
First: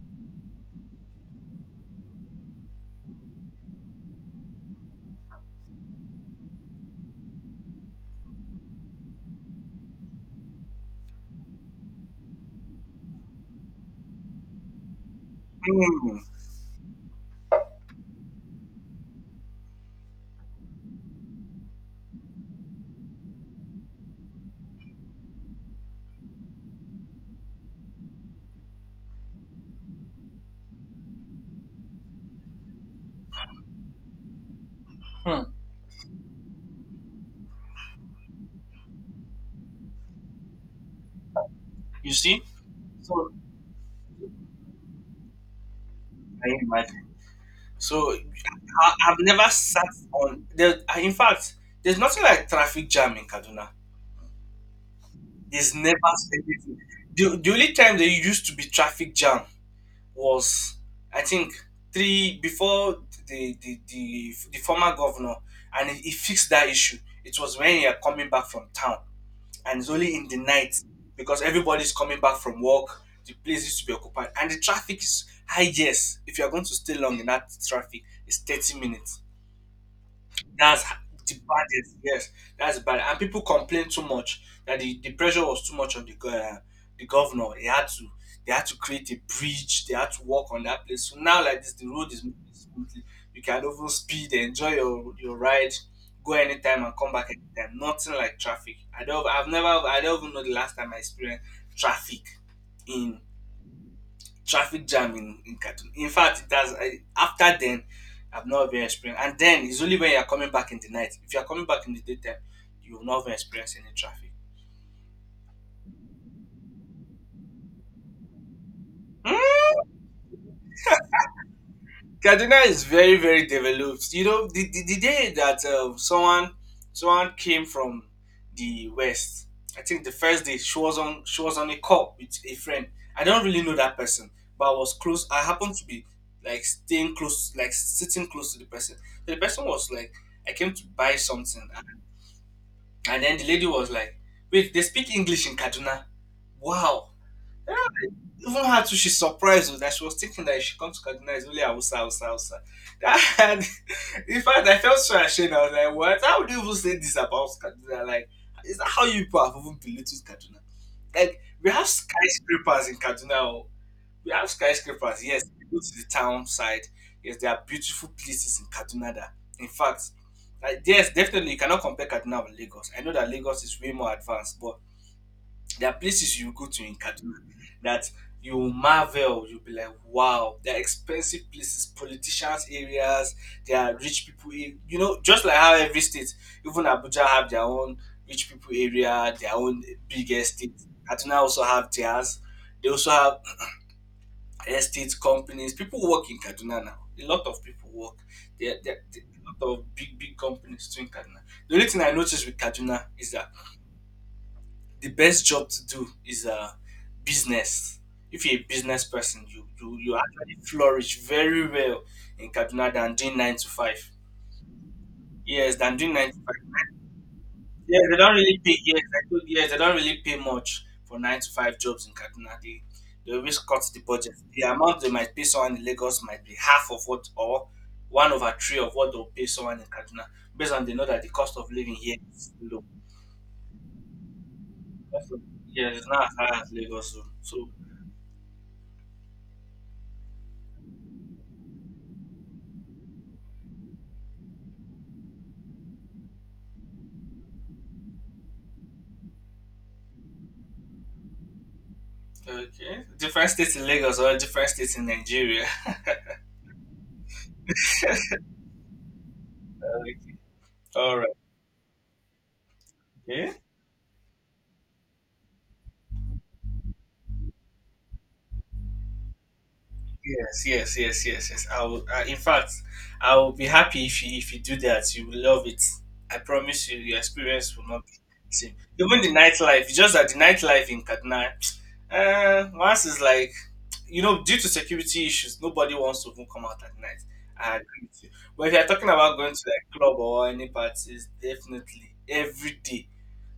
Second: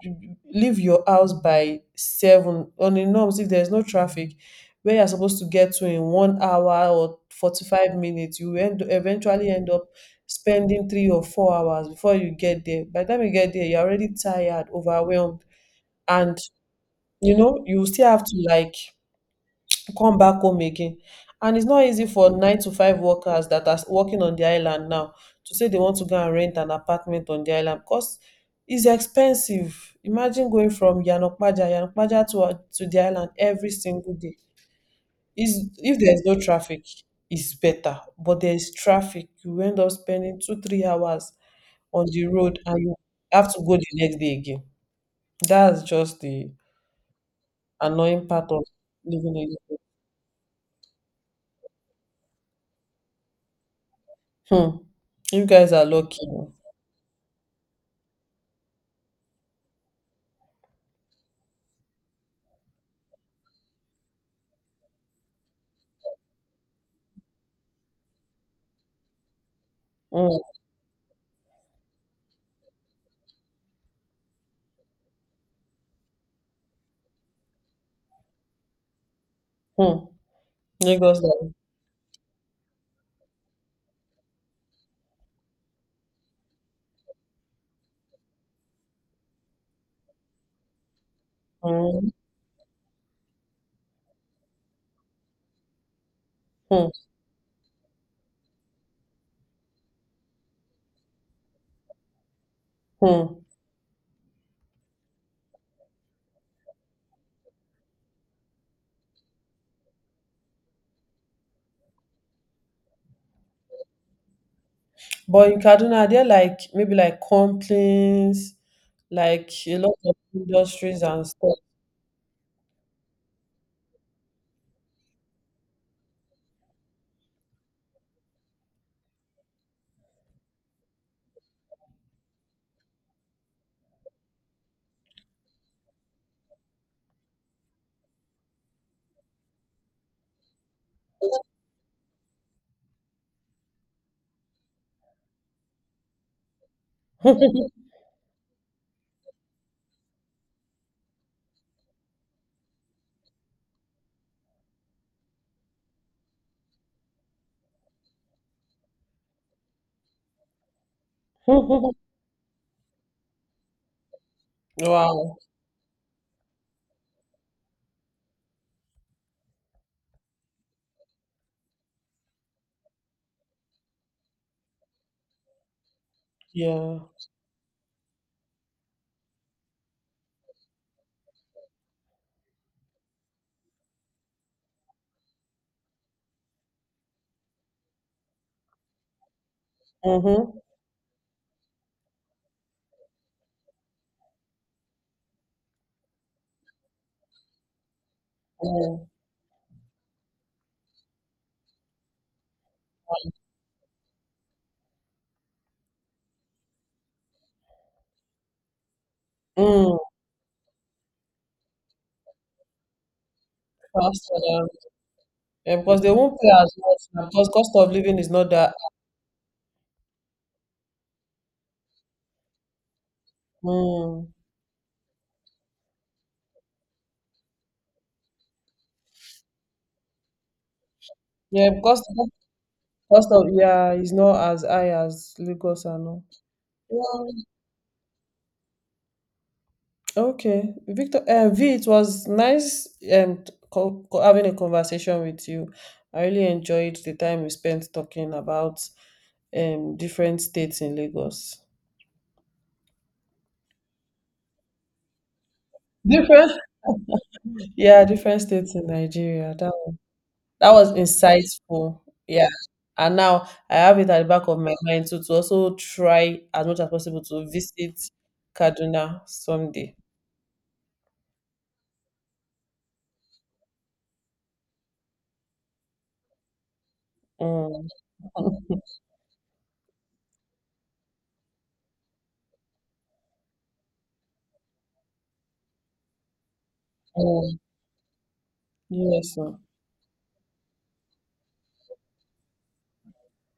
B: leave your house by seven on a norms if there's no traffic. Where you're supposed to get to in 1 hour or 45 minutes, you will eventually end up spending 3 or 4 hours before you get there. By the time you get there, you're already tired, overwhelmed, and you still have to like come back home again. And it's not easy for 9 to 5 workers that are working on the island now to say they want to go and rent an apartment on the island, because it's expensive. Imagine going from Yanokpaja to the island every single day.
A: Hmm.
B: Is If there's no traffic, it's better. But there's traffic, you end up spending two, 3 hours on
A: You
B: the
A: see?
B: road, and you
A: So
B: have to go the next day again. That's just
A: can
B: the
A: you imagine? So
B: annoying part of
A: I've
B: living
A: never
B: in
A: sat on there. In fact, there's nothing like traffic jam in Kaduna.
B: Lagos. Hmm. You guys
A: There's
B: are
A: never
B: lucky.
A: anything. The only time there used to be traffic jam was, I think, three before the former governor, and he fixed that issue. It was when you are coming back from town, and it's only in the
B: Oh.
A: night because everybody's coming back from work. The place used to be occupied, and the traffic is high. Yes, if you are going to stay long in that traffic, it's 30 minutes.
B: Hmm.
A: That's
B: Hmm. Lagos.
A: the baddest. Yes, that's bad. And people complain too much that the pressure was too much on the the governor. He had to They had to create a bridge. They had to work on that place. So now like this, the
B: Hmm.
A: road is moving smoothly. You can over speed, enjoy your ride, go anytime
B: Hmm.
A: and come back anytime. Nothing like traffic. I don't. I've never. I don't even know the last time I experienced traffic in,
B: Hmm.
A: traffic jam in Kaduna. In fact, it has. I, after then, I've not even experienced. And then it's only when you're coming back in the night. If you're coming back in the daytime, you will not even experience any traffic.
B: But in Kaduna, are there like maybe like complaints,
A: Hmm.
B: like a lot of industries and stuff?
A: Kaduna is very very developed. You know, the day that someone, came from the west. I think the first day she was on, a call with a friend. I don't really know that person, but I was close. I happened to be, like, staying close, like sitting close to the person. So the person was like, I came to buy something, and, then the lady was like, wait, they speak English in Kaduna? Wow! Even her too, she's surprised, that she was thinking that if she comes to Kaduna, it's only Hausa, Hausa, Hausa. That, in fact, I felt so ashamed. I was like, what? How would you even say this about Kaduna? Like, is that how you people have even belittled Kaduna? Like, we have skyscrapers in Kaduna. Oh. We have skyscrapers,
B: Wow.
A: yes. If you go to the town side. Yes, there are beautiful places in Kaduna that, in fact, like, yes, definitely you cannot compare Kaduna with Lagos. I know that Lagos is way more advanced, but there are places you go to in
B: Yeah.
A: Kaduna that you will marvel. You'll be like, wow, they're expensive places, politicians' areas, there are rich people. You know, just like how every state, even Abuja, have their own rich people area, their own big
B: Mm-hmm.
A: estate. Kaduna also have theirs. They also have estate companies. People work in Kaduna now. A lot of people work.
B: Mm.
A: There are a lot of big, big companies too in Kaduna. The only thing I noticed with Kaduna is that the best job to do is business. If you're a business person,
B: Mm.
A: you actually flourish very well in Kaduna than doing nine to five.
B: Faster. Yeah,
A: Yes, than
B: because they
A: doing nine to
B: won't pay as
A: five.
B: much now, because cost of
A: Yeah, they
B: living is
A: don't
B: not
A: really
B: that.
A: pay. Yes, I told, yes, they don't really pay much for nine to five jobs in Kaduna. They always cut the
B: Mm.
A: budget. The amount they might pay someone in Lagos might be half of what, or one over three of what they'll pay someone in Kaduna, based on, they know that the cost of
B: Yeah,
A: living
B: because
A: here
B: the
A: is low.
B: cost of, yeah, is not as high
A: Cost
B: as
A: of-
B: Lagos
A: Yeah, it's
B: and
A: not
B: all.
A: as high as Lagos.
B: Well,
A: So.
B: okay, Victor, V, it was nice and having a conversation with you. I really enjoyed the time we spent talking about different states in Lagos.
A: Okay. Different states in Lagos or different states in Nigeria.
B: Different? Yeah, different states in Nigeria. That was,
A: Okay.
B: that was
A: All right.
B: insightful. Yeah. And now
A: Okay.
B: I have it at the back of my mind too to also try as much as possible to visit Kaduna someday.
A: Yes, yes, yes, yes, yes. I will, in fact, I will be happy if you do that. You will love it. I promise you, your experience
B: Mm.
A: will not be the same. Even the nightlife, it's just that the nightlife in Kaduna, once is like, you know, due to security issues, nobody wants to even come out at night.
B: Mm,
A: I agree with you. But if you're talking
B: yes,
A: about going
B: sir.
A: to like club or any parties, definitely every day.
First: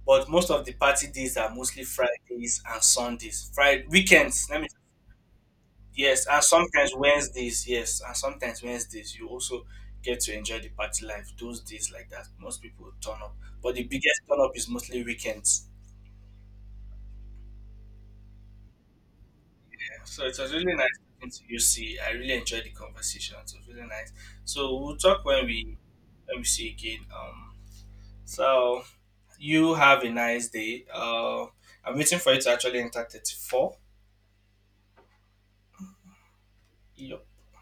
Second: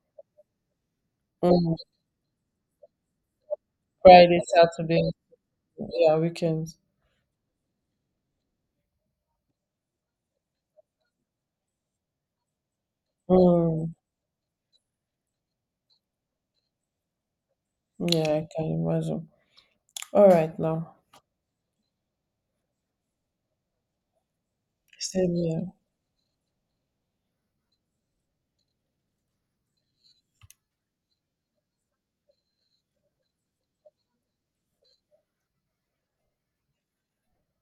A: But most of the party days are
B: Mm,
A: mostly Fridays and Sundays. Friday
B: Friday,
A: weekends, let me.
B: Saturday, yeah,
A: Yes, and
B: weekends.
A: sometimes Wednesdays, you also get to enjoy the party life. Those days like that, most people turn up. But the
B: Mm,
A: biggest turn up is mostly weekends.
B: yeah, I can imagine.
A: Yeah, so
B: All
A: it was
B: right,
A: really nice
B: now,
A: talking to you. See, I really enjoyed the conversation. It was really nice. So we'll talk
B: same
A: when
B: here.
A: we, see again. So you have a nice day. I'm waiting for you to actually enter 34. Yup.